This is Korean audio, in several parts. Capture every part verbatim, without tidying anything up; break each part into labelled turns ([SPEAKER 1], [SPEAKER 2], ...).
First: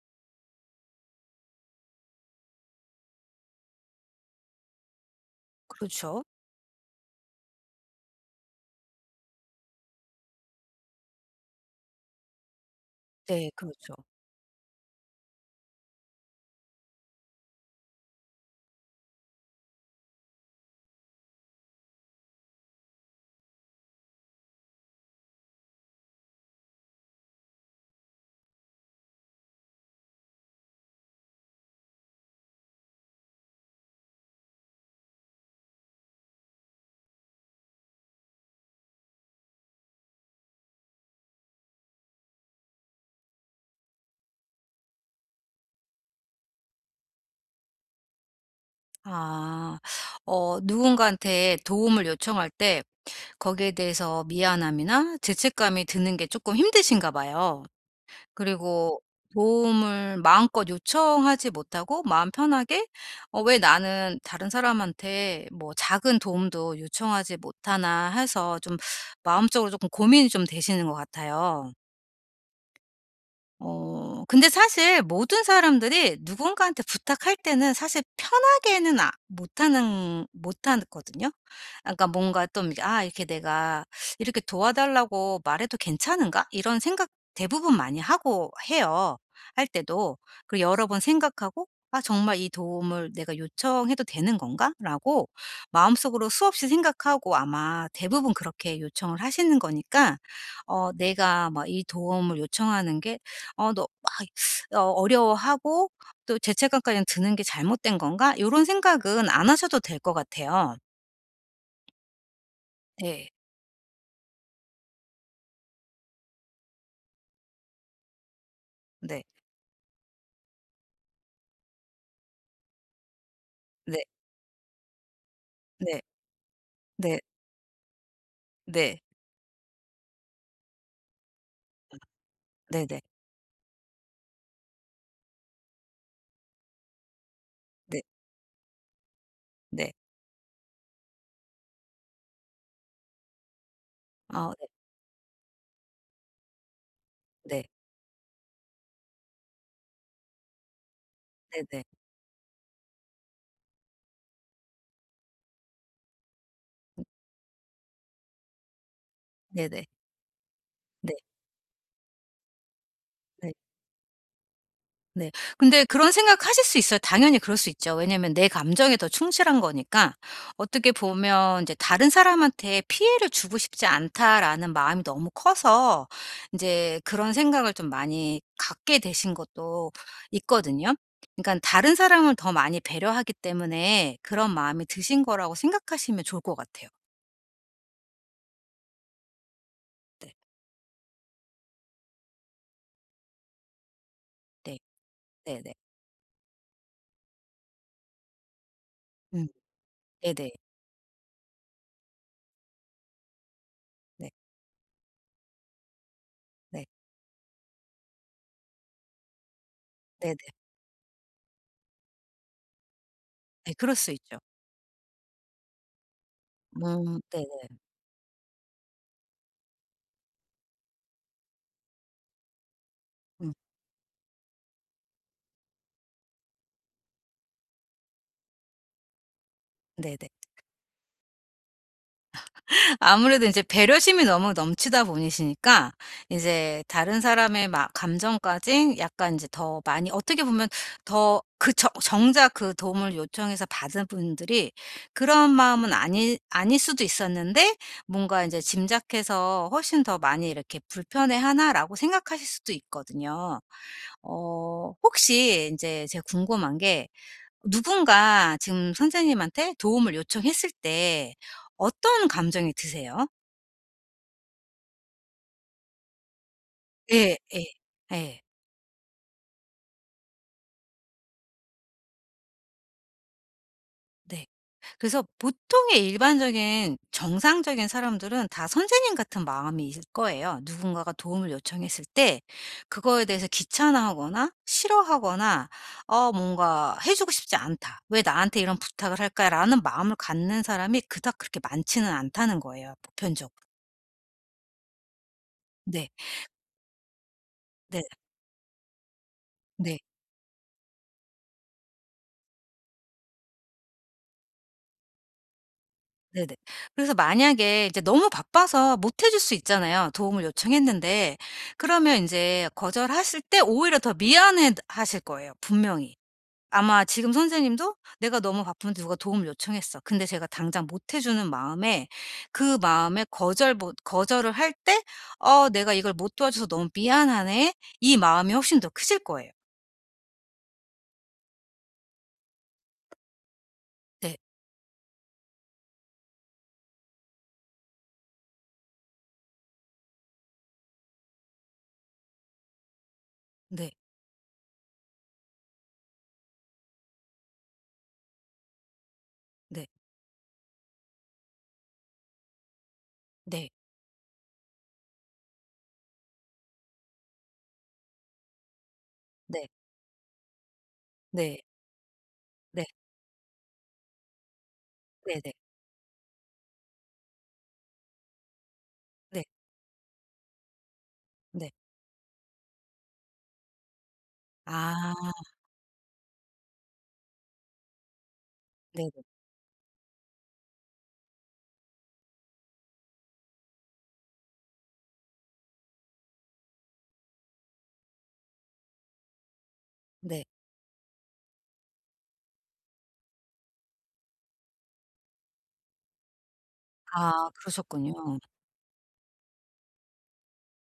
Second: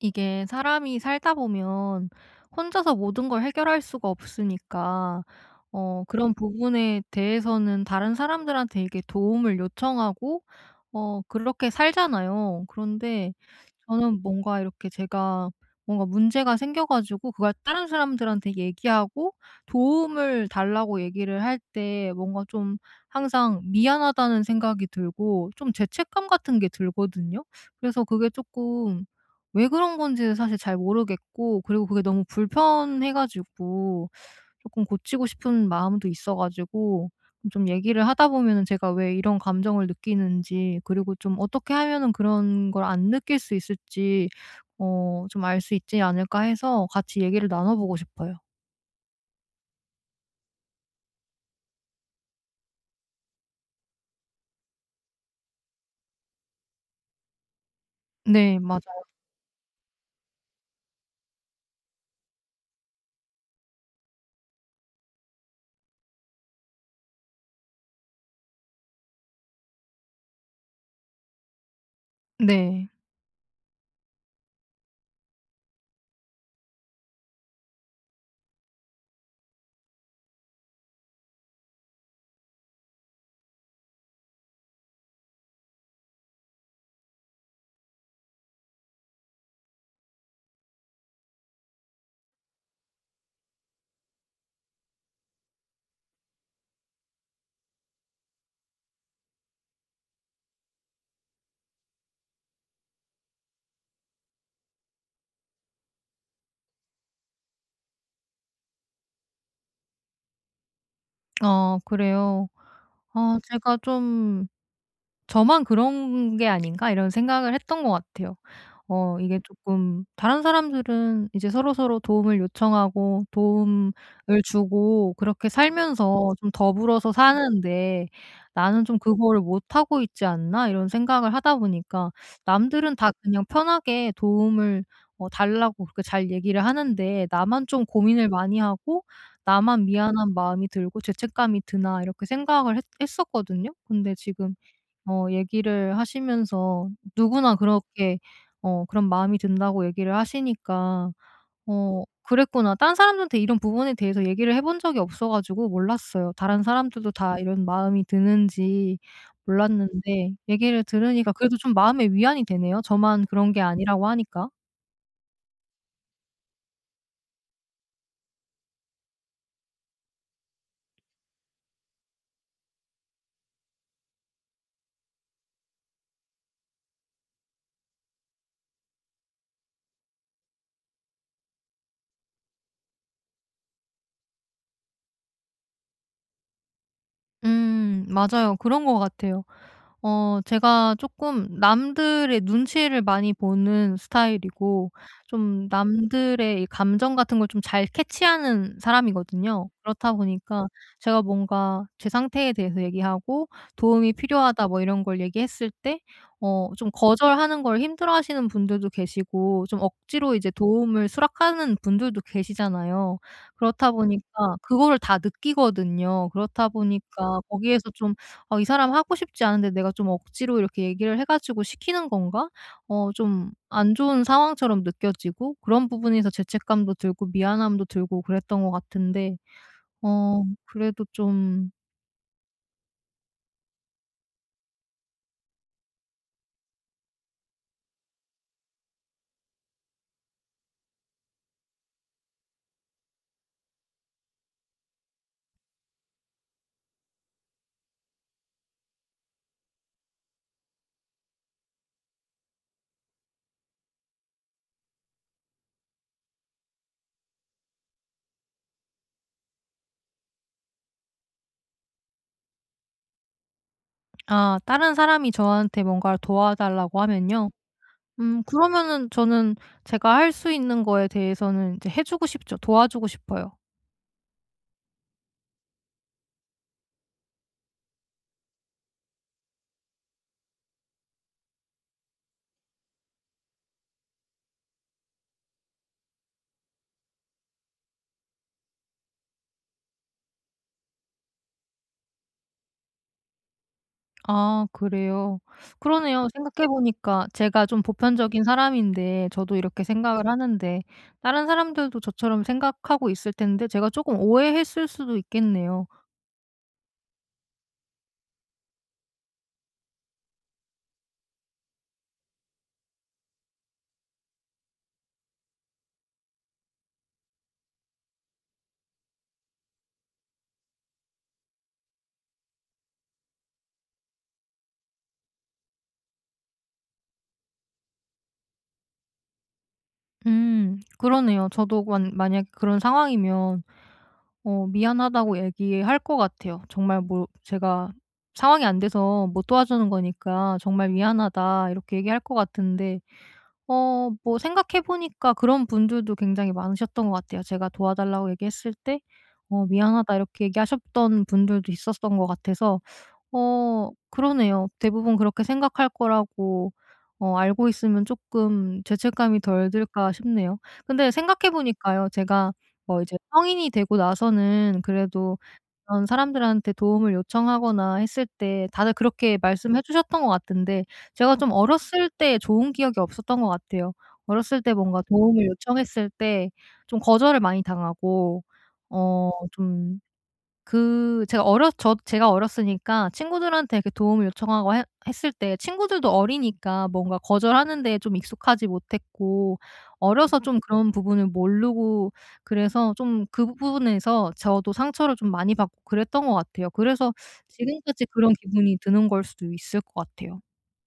[SPEAKER 1] 이게 사람이 살다 보면 혼자서 모든 걸 해결할 수가 없으니까 어
[SPEAKER 2] 그렇죠.
[SPEAKER 1] 그런 부분에 대해서는 다른 사람들한테 이게 도움을 요청하고 어 그렇게 살잖아요. 그런데
[SPEAKER 2] 네 그렇죠.
[SPEAKER 1] 저는 뭔가 이렇게 제가 뭔가 문제가 생겨 가지고 그걸 다른 사람들한테 얘기하고 도움을 달라고 얘기를 할 때 뭔가 좀 항상 미안하다는 생각이 들고 좀 죄책감 같은 게 들거든요. 그래서 그게 쪼끔 왜 그런 건지는 사실 잘 모르겠고, 그리고 그게 너무 불편해 가지고 조금 고치고 싶은 마음도 있어 가지고, 좀 얘기를 하다 보면은 제가 왜 이런 감정을 느끼는지, 그리고 좀 어떻게 하면은 그런 걸 안 느낄 수 있을지 어 좀 알 수 있지 않을까 해서 같이 얘기를 나눠 보고 싶어요.
[SPEAKER 2] 아. 어 누군가한테 도움을 요청할 때 거기에 대해서 미안함이나 죄책감이 드는 게 조금 힘드신가 봐요.
[SPEAKER 1] 네, 맞아요.
[SPEAKER 2] 그리고 도움을 마음껏 요청하지 못하고 마음 편하게 '어 왜 나는 다른 사람한테 뭐 작은 도움도 요청하지 못하나.' 해서 좀 마음적으로 조금 고민이 좀 되시는 것 같아요.
[SPEAKER 1] 네.
[SPEAKER 2] 어 근데 사실 모든 사람들이 누군가한테 부탁할 때는 사실 편하게는 아 못하는 못하거든요. 그러니까 뭔가 좀 이게 '아 이렇게 내가 이렇게 도와달라고 말해도 괜찮은가?' 이런 생각 대부분 많이 하고 해요, 할 때도. 그리고 여러 번 생각하고 '아 정말 이 도움을 내가 요청해도 되는 건가?'라고 마음속으로 수없이 생각하고 아마 대부분 그렇게 요청을 하시는 거니까 어 내가 막 이 도움을 요청하는 게 어 너 막 어 어려워하고 또 죄책감까지 드는 '게 잘못된 건가?' 이런 생각은 안 하셔도 될 것 같아요.
[SPEAKER 1] 아, 그래요?
[SPEAKER 2] 네.
[SPEAKER 1] 아, 제가 좀 '저만 그런 게 아닌가?' 이런 생각을 했던 것 같아요. 어
[SPEAKER 2] 네.
[SPEAKER 1] 이게 조금, 다른 사람들은 이제 서로서로 도움을 요청하고 도움을
[SPEAKER 2] 네.
[SPEAKER 1] 주고 그렇게
[SPEAKER 2] 네.
[SPEAKER 1] 살면서 좀 더불어서
[SPEAKER 2] 네.
[SPEAKER 1] 사는데 '나는 좀
[SPEAKER 2] 네.
[SPEAKER 1] 그거를 못하고 있지 않나?' 이런 생각을 하다 보니까,
[SPEAKER 2] 네네.
[SPEAKER 1] 남들은
[SPEAKER 2] 네.
[SPEAKER 1] 다 그냥 편하게 도움을 어 달라고 그렇게 잘 얘기를 하는데, 나만 좀
[SPEAKER 2] 네.
[SPEAKER 1] 고민을 많이 하고 나만
[SPEAKER 2] 네,
[SPEAKER 1] 미안한 마음이 들고 죄책감이 드나 이렇게 생각을 했 했었거든요. 근데
[SPEAKER 2] 어
[SPEAKER 1] 지금
[SPEAKER 2] 네.
[SPEAKER 1] 어 얘기를 하시면서 누구나
[SPEAKER 2] 네.
[SPEAKER 1] 그렇게 어 그런 마음이 든다고 얘기를 하시니까
[SPEAKER 2] 네네.
[SPEAKER 1] 어 그랬구나. 딴 사람들한테 이런 부분에 대해서 얘기를 해본 적이 없어 가지고 몰랐어요. 다른 사람들도 다 이런 마음이 드는지
[SPEAKER 2] 네네.
[SPEAKER 1] 몰랐는데 얘기를
[SPEAKER 2] 네. 네. 네,
[SPEAKER 1] 들으니까 그래도 좀 마음의 위안이 되네요. 저만
[SPEAKER 2] 네.
[SPEAKER 1] 그런 게 아니라고 하니까.
[SPEAKER 2] 네. 근데 그런 생각하실 수 있어요. 당연히 그럴 수 있죠. 왜냐면 내 감정에 더 충실한 거니까 어떻게 보면 이제 '다른 사람한테 피해를 주고 싶지 않다.'라는 마음이 너무 커서 이제 그런 생각을 좀 많이 갖게 되신 것도 있거든요. 그러니까 다른 사람을 더 많이 배려하기 때문에 그런 마음이 드신 거라고 생각하시면 좋을 것 같아요.
[SPEAKER 1] 음, 맞아요. 그런 것 같아요.
[SPEAKER 2] 네.
[SPEAKER 1] 어 제가 조금 남들의 눈치를 많이 보는
[SPEAKER 2] 네.
[SPEAKER 1] 스타일이고, 좀
[SPEAKER 2] 네네.
[SPEAKER 1] 남들의 이 감정 같은 걸 좀 잘 캐치하는
[SPEAKER 2] 음.
[SPEAKER 1] 사람이거든요. 그렇다
[SPEAKER 2] 네네.
[SPEAKER 1] 보니까 제가 뭔가 제 상태에 대해서 얘기하고 "도움이
[SPEAKER 2] 네.
[SPEAKER 1] 필요하다." 뭐 이런 걸 얘기했을 때 어
[SPEAKER 2] 네.
[SPEAKER 1] 좀 거절하는 걸 힘들어하시는 분들도 계시고, 좀
[SPEAKER 2] 네네.
[SPEAKER 1] 억지로 이제 도움을 수락하는 분들도 계시잖아요.
[SPEAKER 2] 네,
[SPEAKER 1] 그렇다
[SPEAKER 2] 그럴 수 있죠.
[SPEAKER 1] 보니까 그거를 다 느끼거든요. 그렇다
[SPEAKER 2] 음.
[SPEAKER 1] 보니까
[SPEAKER 2] 네네.
[SPEAKER 1] 거기에서 좀 '어 이 사람 하고 싶지 않은데 내가 좀 억지로 이렇게 얘기를 해 가지고 시키는 건가?' 어 좀
[SPEAKER 2] 음.
[SPEAKER 1] 안 좋은 상황처럼 느껴지고, 그런 부분에서 죄책감도 들고 미안함도 들고 그랬던 것 같은데
[SPEAKER 2] 네네.
[SPEAKER 1] 어 그래도 좀.
[SPEAKER 2] 아무래도 이제 배려심이 너무 넘치다 보이시니까 이제 다른 사람의 막 감정까지 약간 이제 더 많이 어떻게 보면 더 그 정작 그 도움을 요청해서 받은 분들이 그런 마음은 아니 아닐 수도 있었는데 뭔가 이제 짐작해서 '훨씬 더 많이 이렇게 불편해하나?'라고 생각하실 수도 있거든요. 어 혹시 인제 제가 궁금한 게 누군가 지금 선생님한테 도움을 요청했을 때 어떤 감정이 드세요?
[SPEAKER 1] 아, 다른 사람이 저한테 뭔가를 도와달라고
[SPEAKER 2] 예
[SPEAKER 1] 하면요.
[SPEAKER 2] 예. 예.
[SPEAKER 1] 음 그러면은 저는 제가 할 수 있는 거에 대해서는 이제 해 주고 싶죠. 도와주고 싶어요.
[SPEAKER 2] 네. 그래서 보통의 일반적인 정상적인 사람들은 다 선생님 같은 마음이 있을 거예요. 누군가가 도움을 요청했을 때 그거에 대해서 귀찮아하거나 싫어하거나 어 뭔가 '해 주고 싶지 않다. 왜 나한테 이런 부탁을 할까?'라는 마음을 갖는 사람이 그닥 그렇게 많지는 않다는 거예요 보편적으로.
[SPEAKER 1] 아, 그래요.
[SPEAKER 2] 네.
[SPEAKER 1] 그러네요. 생각해 보니까 제가 좀
[SPEAKER 2] 네.
[SPEAKER 1] 보편적인 사람인데 저도 이렇게
[SPEAKER 2] 네.
[SPEAKER 1] 생각을 하는데, 다른 사람들도 저처럼 생각하고 있을 텐데 제가 조금 오해했을 수도 있겠네요.
[SPEAKER 2] 네네. 그래서 만약에 이제 너무 바빠서 못해줄 수 있잖아요, 도움을 요청했는데. 그러면 이제 거절하실 때 오히려 더 미안해 하실 거예요, 분명히. 아마 지금 선생님도 '내가 너무 바쁜데 누가 도움을 요청했어. 근데 제가 당장 못해 주는 마음에 그 마음에 거절 못 거절을 할 때 '어 내가 이걸 못 도와줘서 너무 미안하네.' 이 마음이 훨씬 더 크실 거예요.
[SPEAKER 1] 음, 그러네요. 저도 만 만약에 그런 상황이면
[SPEAKER 2] 네.
[SPEAKER 1] 어 미안하다고 얘기할 것 같아요. 정말 뭐 제가 상황이 안 돼서 못 도와주는 거니까 "정말 미안하다." 이렇게 얘기할 것 같은데,
[SPEAKER 2] 네.
[SPEAKER 1] 어 뭐 생각해 보니까 그런 분들도 굉장히 많으셨던 것 같아요. 제가 도와달라고 얘기했을 때 "어
[SPEAKER 2] 네.
[SPEAKER 1] 미안하다." 이렇게 얘기하셨던 분들도 있었던 것 같아서
[SPEAKER 2] 네.
[SPEAKER 1] 어 그러네요. 대부분 그렇게 생각할 거라고 어 알고 있으면 조금 죄책감이
[SPEAKER 2] 네.
[SPEAKER 1] 덜 들까 싶네요. 근데 생각해
[SPEAKER 2] 네.
[SPEAKER 1] 보니까요, 제가
[SPEAKER 2] 네.
[SPEAKER 1] 뭐 이제 성인이 되고 나서는 그래도
[SPEAKER 2] 네네. 네.
[SPEAKER 1] 그런 사람들한테 도움을 요청하거나 했을 때 다들 그렇게
[SPEAKER 2] 네.
[SPEAKER 1] 말씀해 주셨던 것 같은데, 제가 좀
[SPEAKER 2] 네.
[SPEAKER 1] 어렸을 때 좋은 기억이 없었던 것 같아요. 어렸을 때 뭔가
[SPEAKER 2] 아
[SPEAKER 1] 도움을 요청했을 때 좀 거절을 많이 당하고,
[SPEAKER 2] 네
[SPEAKER 1] 어좀 그 제가 어렸 저 제가 어렸으니까 친구들한테 그 도움을 요청하고 해 했을 때, 친구들도 어리니까 뭔가 거절하는 데에 좀 익숙하지 못했고, 어려서
[SPEAKER 2] 네.
[SPEAKER 1] 좀 그런 부분을 모르고, 그래서 좀 그 부분에서 저도 상처를 좀 많이 받고 그랬던 것 같아요. 그래서
[SPEAKER 2] 아
[SPEAKER 1] 지금까지
[SPEAKER 2] 그러셨군요.
[SPEAKER 1] 그런 기분이 드는 걸 수도 있을 것 같아요.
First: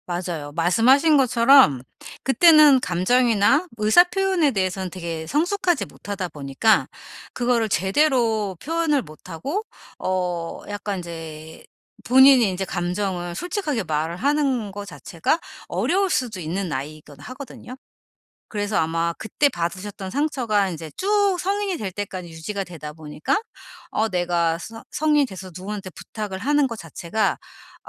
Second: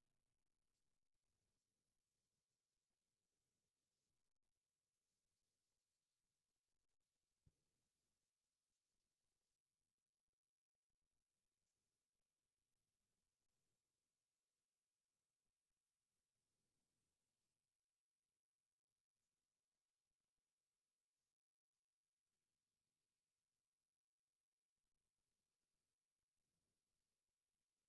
[SPEAKER 2] 맞아요. 말씀하신 것처럼 그때는 감정이나 의사 표현에 대해서는 되게 성숙하지 못하다 보니까 그거를 제대로 표현을 못하고 어 약간 인제 본인이 인제 감정을 솔직하게 말을 하는 거 자체가 어려울 수도 있는 나이이긴 하거든요. 그래서 아마 그때 받으셨던 상처가 이제 쭉 성인이 될 때까지 유지가 되다 보니까 어 내가 서 성인이 돼서 누구한테 부탁을 하는 것 자체가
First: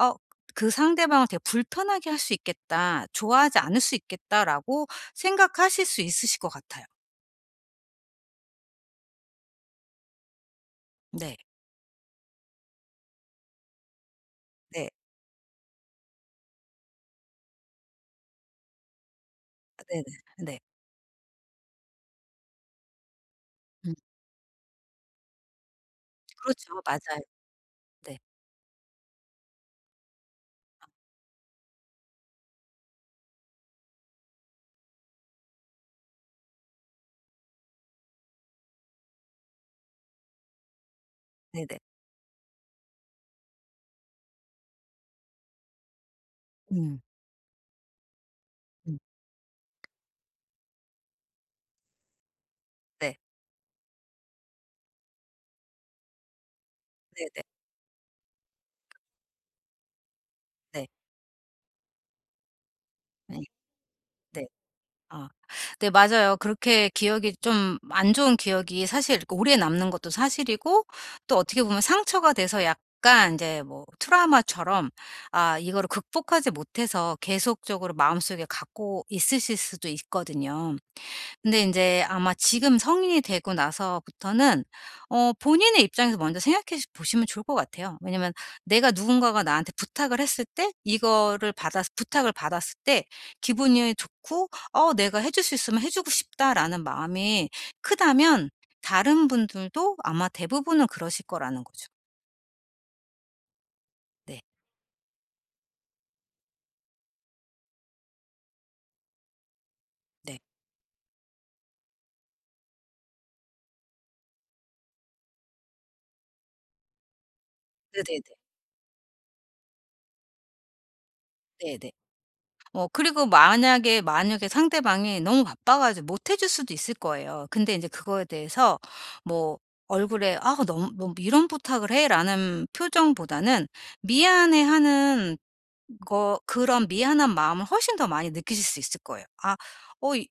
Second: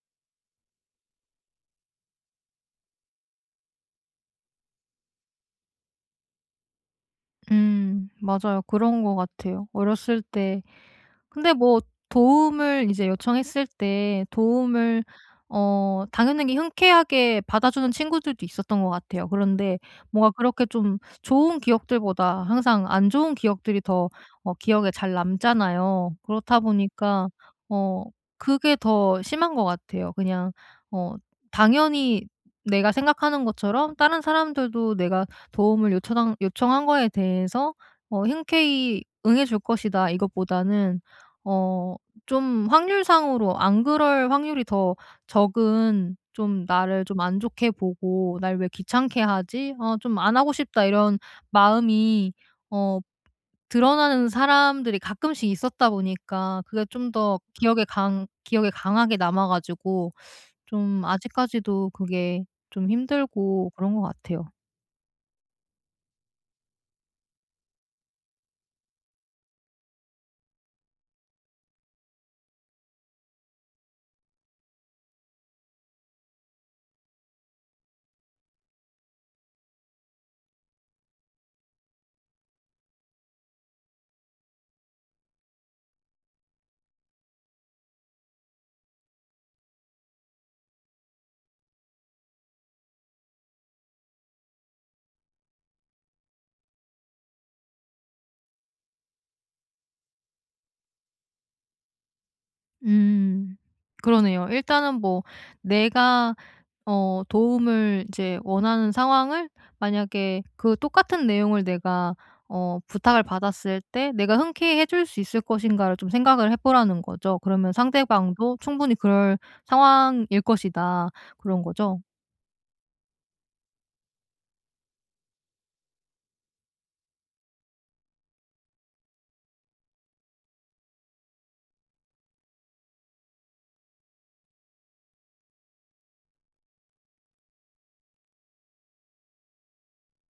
[SPEAKER 2] 어 그 상대방을 되게 '불편하게 할 수 있겠다. 좋아하지 않을 수 있겠다.'라고 생각하실 수 있으실 것 같아요.
[SPEAKER 1] 음, 맞아요. 그런 것 같아요, 어렸을 때.
[SPEAKER 2] 네.
[SPEAKER 1] 근데 뭐 도움을 이제 요청했을 때
[SPEAKER 2] 네.
[SPEAKER 1] 도움을 어 당연하게 흔쾌하게 받아주는 친구들도 있었던 것 같아요. 그런데
[SPEAKER 2] 네네. 네.
[SPEAKER 1] 뭔가
[SPEAKER 2] 네. 네.
[SPEAKER 1] 그렇게 좀 좋은 기억들보다 항상 안 좋은 기억들이
[SPEAKER 2] 음.
[SPEAKER 1] 더 어 기억에 잘 남잖아요. 그렇다
[SPEAKER 2] 그렇죠. 맞아요.
[SPEAKER 1] 보니까 어
[SPEAKER 2] 네.
[SPEAKER 1] 그게 더 심한 것 같아요. 그냥 어 당연히 내가 생각하는 것처럼 다른 사람들도 내가 도움을 요청한 요청한 거에 대해서 어 흔쾌히 응해 줄 것이다, 이것보다는
[SPEAKER 2] 네네.
[SPEAKER 1] 어 좀 확률상으로 안 그럴 확률이 더 적은, 좀
[SPEAKER 2] 음.
[SPEAKER 1] 나를 좀 안 좋게 보고 '날 왜
[SPEAKER 2] 음.
[SPEAKER 1] 귀찮게 하지? 어 좀 안 하고 싶다.' 이런 마음이 어
[SPEAKER 2] 네.
[SPEAKER 1] 드러나는 사람들이 가끔씩 있었다 보니까, 그게 좀 더
[SPEAKER 2] 네네.
[SPEAKER 1] 기억에 강 기억에 강하게 남아 가지고
[SPEAKER 2] 네.
[SPEAKER 1] 좀 아직까지도 그게 좀
[SPEAKER 2] 네. 네.
[SPEAKER 1] 힘들고 그런 것
[SPEAKER 2] 네.
[SPEAKER 1] 같아요.
[SPEAKER 2] 아. 네 맞아요. 그렇게 기억이 좀 안 좋은 기억이 사실 오래 남는 것도 사실이고 또 어떻게 보면 상처가 돼서 약간 이제 뭐 트라우마처럼 아 이거를 극복하지 못해서 계속적으로 마음속에 갖고 있으실 수도 있거든요. 근데 인제 아마 지금 성인이 되고 나서부터는 어 본인의 입장에서 먼저 생각해 보시면 좋을 것 같아요. 왜냐면 내가 누군가가 나한테 부탁을 했을 때 이거를 받아서 부탁을 받았을 때 기분이 좋고 '어 내가 해줄 수 있으면 해 주고 싶다.'라는 마음이 크다면 다른 분들도 아마 대부분은 그러실 거라는 거죠.
[SPEAKER 1] 음.
[SPEAKER 2] 네.
[SPEAKER 1] 그러네요. 일단은 뭐 내가 어 도움을 이제 원하는 상황을,
[SPEAKER 2] 네.
[SPEAKER 1] 만약에 그 똑같은 내용을 내가 어 부탁을 받았을 때 '내가 흔쾌히 해줄 수 있을 것인가.'를 좀 생각을 해 보라는 거죠. 그러면
[SPEAKER 2] 네네네.
[SPEAKER 1] 상대방도 충분히 그럴 상황일 것이다. 그런
[SPEAKER 2] 네네.
[SPEAKER 1] 거죠?
[SPEAKER 2] 어 그리고 만약에, 만약에 상대방이 너무 바빠 가지고 못해줄 수도 있을 거예요. 근데 이제 그거에 대해서 뭐 얼굴에 "아 너무 너 이런 부탁을 해?"라는 표정보다는 미안해하는 거 그런 미안한 마음을 훨씬 더 많이 느끼실 수 있을 거예요. '아 어 이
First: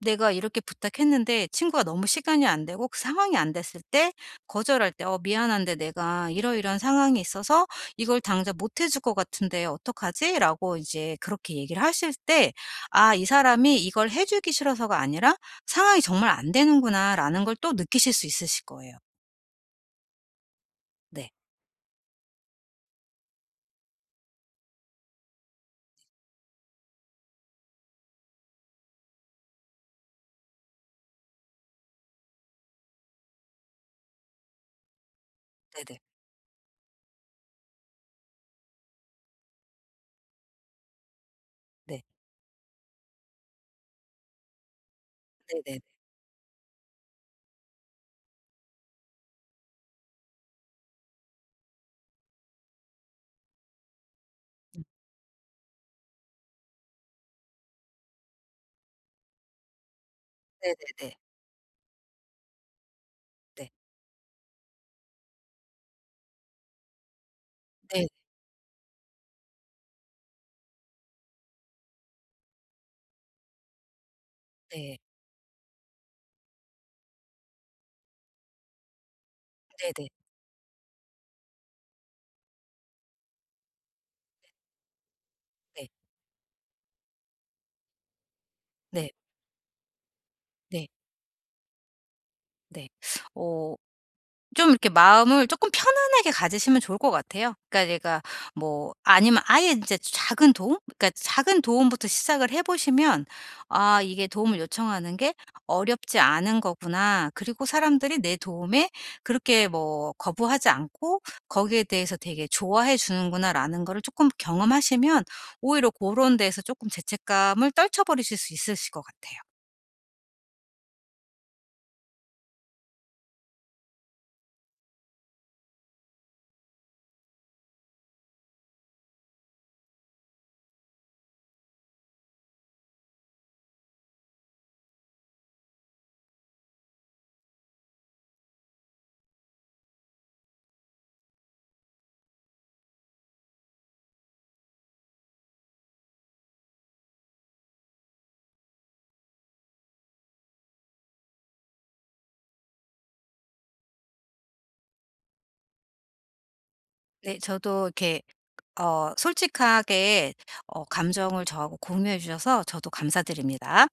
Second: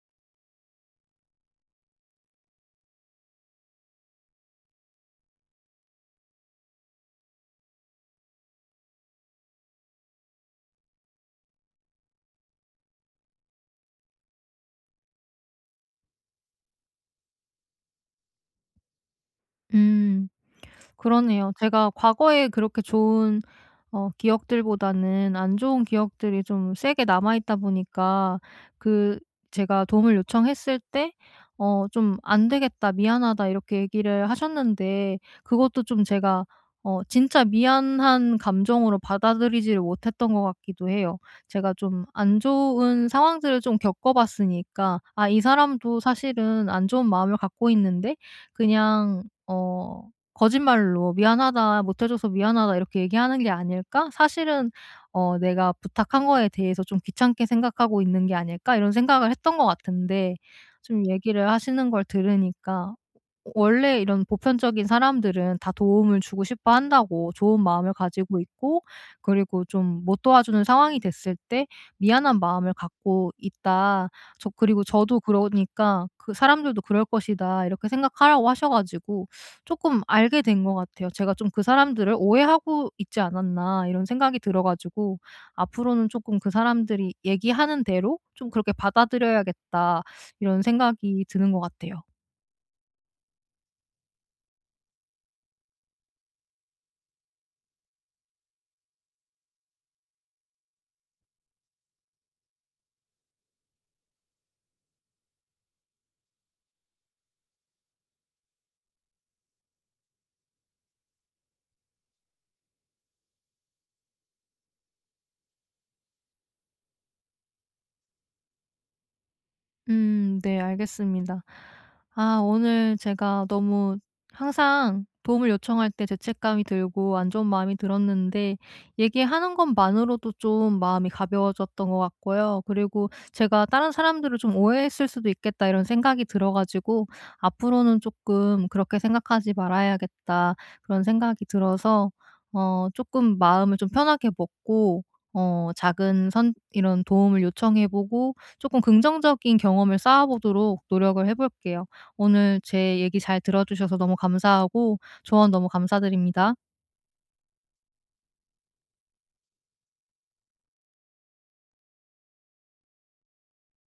[SPEAKER 2] 내가 이렇게 부탁했는데 친구가 너무 시간이 안 되고 그 상황이 안 됐을 때 거절할 때 '어 미안한데 내가 이러이러한 상황이 있어서 이걸 당장 못해줄 것 같은데 어떡하지?'라고 이제 그렇게 얘기를 하실 때 '아 이 사람이 이걸 해 주기 싫어서가 아니라 상황이 정말 안 되는구나.'라는 걸 또 느끼실 수 있으실 거예요.
[SPEAKER 1] 음.
[SPEAKER 2] 네.
[SPEAKER 1] 그러네요. 제가 과거에 그렇게 좋은 어 기억들보다는 안 좋은 기억들이 좀 세게 남아 있다 보니까, 그 제가 도움을 요청했을 때 어 좀 "안 되겠다. 미안하다." 이렇게 얘기를 하셨는데, 그것도
[SPEAKER 2] 네네.
[SPEAKER 1] 좀 제가 어 진짜 미안한 감정으로 받아들이지를 못했던 것 같기도 해요. 제가
[SPEAKER 2] 네.
[SPEAKER 1] 좀 안 좋은 상황들을 좀 겪어 봤으니까 '아, 이
[SPEAKER 2] 네네.
[SPEAKER 1] 사람도 사실은 안 좋은 마음을 갖고 있는데 그냥 어 거짓말로 "미안하다. 못해 줘서 미안하다." 이렇게 얘기하는 게 아닐까? 사실은 어 내가 부탁한 거에 대해서 좀 귀찮게 생각하고 있는 게 아닐까?' 이런 생각을 했던 것 같은데, 좀
[SPEAKER 2] 네네네.
[SPEAKER 1] 얘기를 하시는 걸 들으니까
[SPEAKER 2] 네.
[SPEAKER 1] 원래 이런 보편적인 사람들은 다 도움을 주고 싶어 한다고, 좋은 마음을
[SPEAKER 2] 네.
[SPEAKER 1] 가지고 있고, 그리고 좀 못 도와주는 상황이 됐을 때 "미안한 마음을 갖고 있다. 저 그리고
[SPEAKER 2] 네.
[SPEAKER 1] 저도 그러니까 그 사람들도 그럴 것이다." 이렇게 생각하라고 하셔 가지고
[SPEAKER 2] 네.
[SPEAKER 1] 조금
[SPEAKER 2] 네네.
[SPEAKER 1] 알게 된 것 같아요. 제가 좀 '그 사람들을 오해하고 있지 않았나.' 이런 생각이 들어 가지고
[SPEAKER 2] 네.
[SPEAKER 1] '앞으로는 조금 그 사람들이 얘기하는 대로 좀 그렇게
[SPEAKER 2] 네.
[SPEAKER 1] 받아들여야겠다.' 이런
[SPEAKER 2] 네.
[SPEAKER 1] 생각이 드는 것 같아요.
[SPEAKER 2] 네. 어 좀 이렇게 마음을 조금 편안하게 가지시면 좋을 것 같아요. 그러니까 가뭐 아니면 아예 이제 작은 도움? 그러니까 작은 도움부터 시작을 해 보시면 '아 이게 도움을 요청하는 게 어렵지 않은 거구나.' 그리고 사람들이 내 도움에 그렇게 뭐 거부하지 않고 '거기에 대해서 되게 좋아해 주는구나.'라는 거를 조금 경험하시면 오히려 그런 데에서 조금 죄책감을 떨쳐버리실 수 있으실 것 같아요.
[SPEAKER 1] 음, 네, 알겠습니다. 아, 오늘 제가 너무 항상 도움을 요청할 때 죄책감이 들고 안 좋은 마음이 들었는데, 얘기하는 것만으로도 좀 마음이 가벼워졌던 것 같고요. 그리고 제가 '다른 사람들을 좀 오해했을 수도 있겠다.' 이런 생각이 들어 가지고 '앞으로는 조금 그렇게 생각하지 말아야겠다.' 그런 생각이 들어서 어 조금 마음을 좀 편하게 먹고 어 작은 선 이런 도움을 요청해 보고 조금 긍정적인 경험을 쌓아보도록 노력을 해 볼게요. 오늘 제 얘기 잘 들어 주셔서 너무 감사하고 조언 너무 감사드립니다.
[SPEAKER 2] 네. 저도 이렇게 어 솔직하게 어 감정을 저하고 공유해 주셔서 저도 감사드립니다.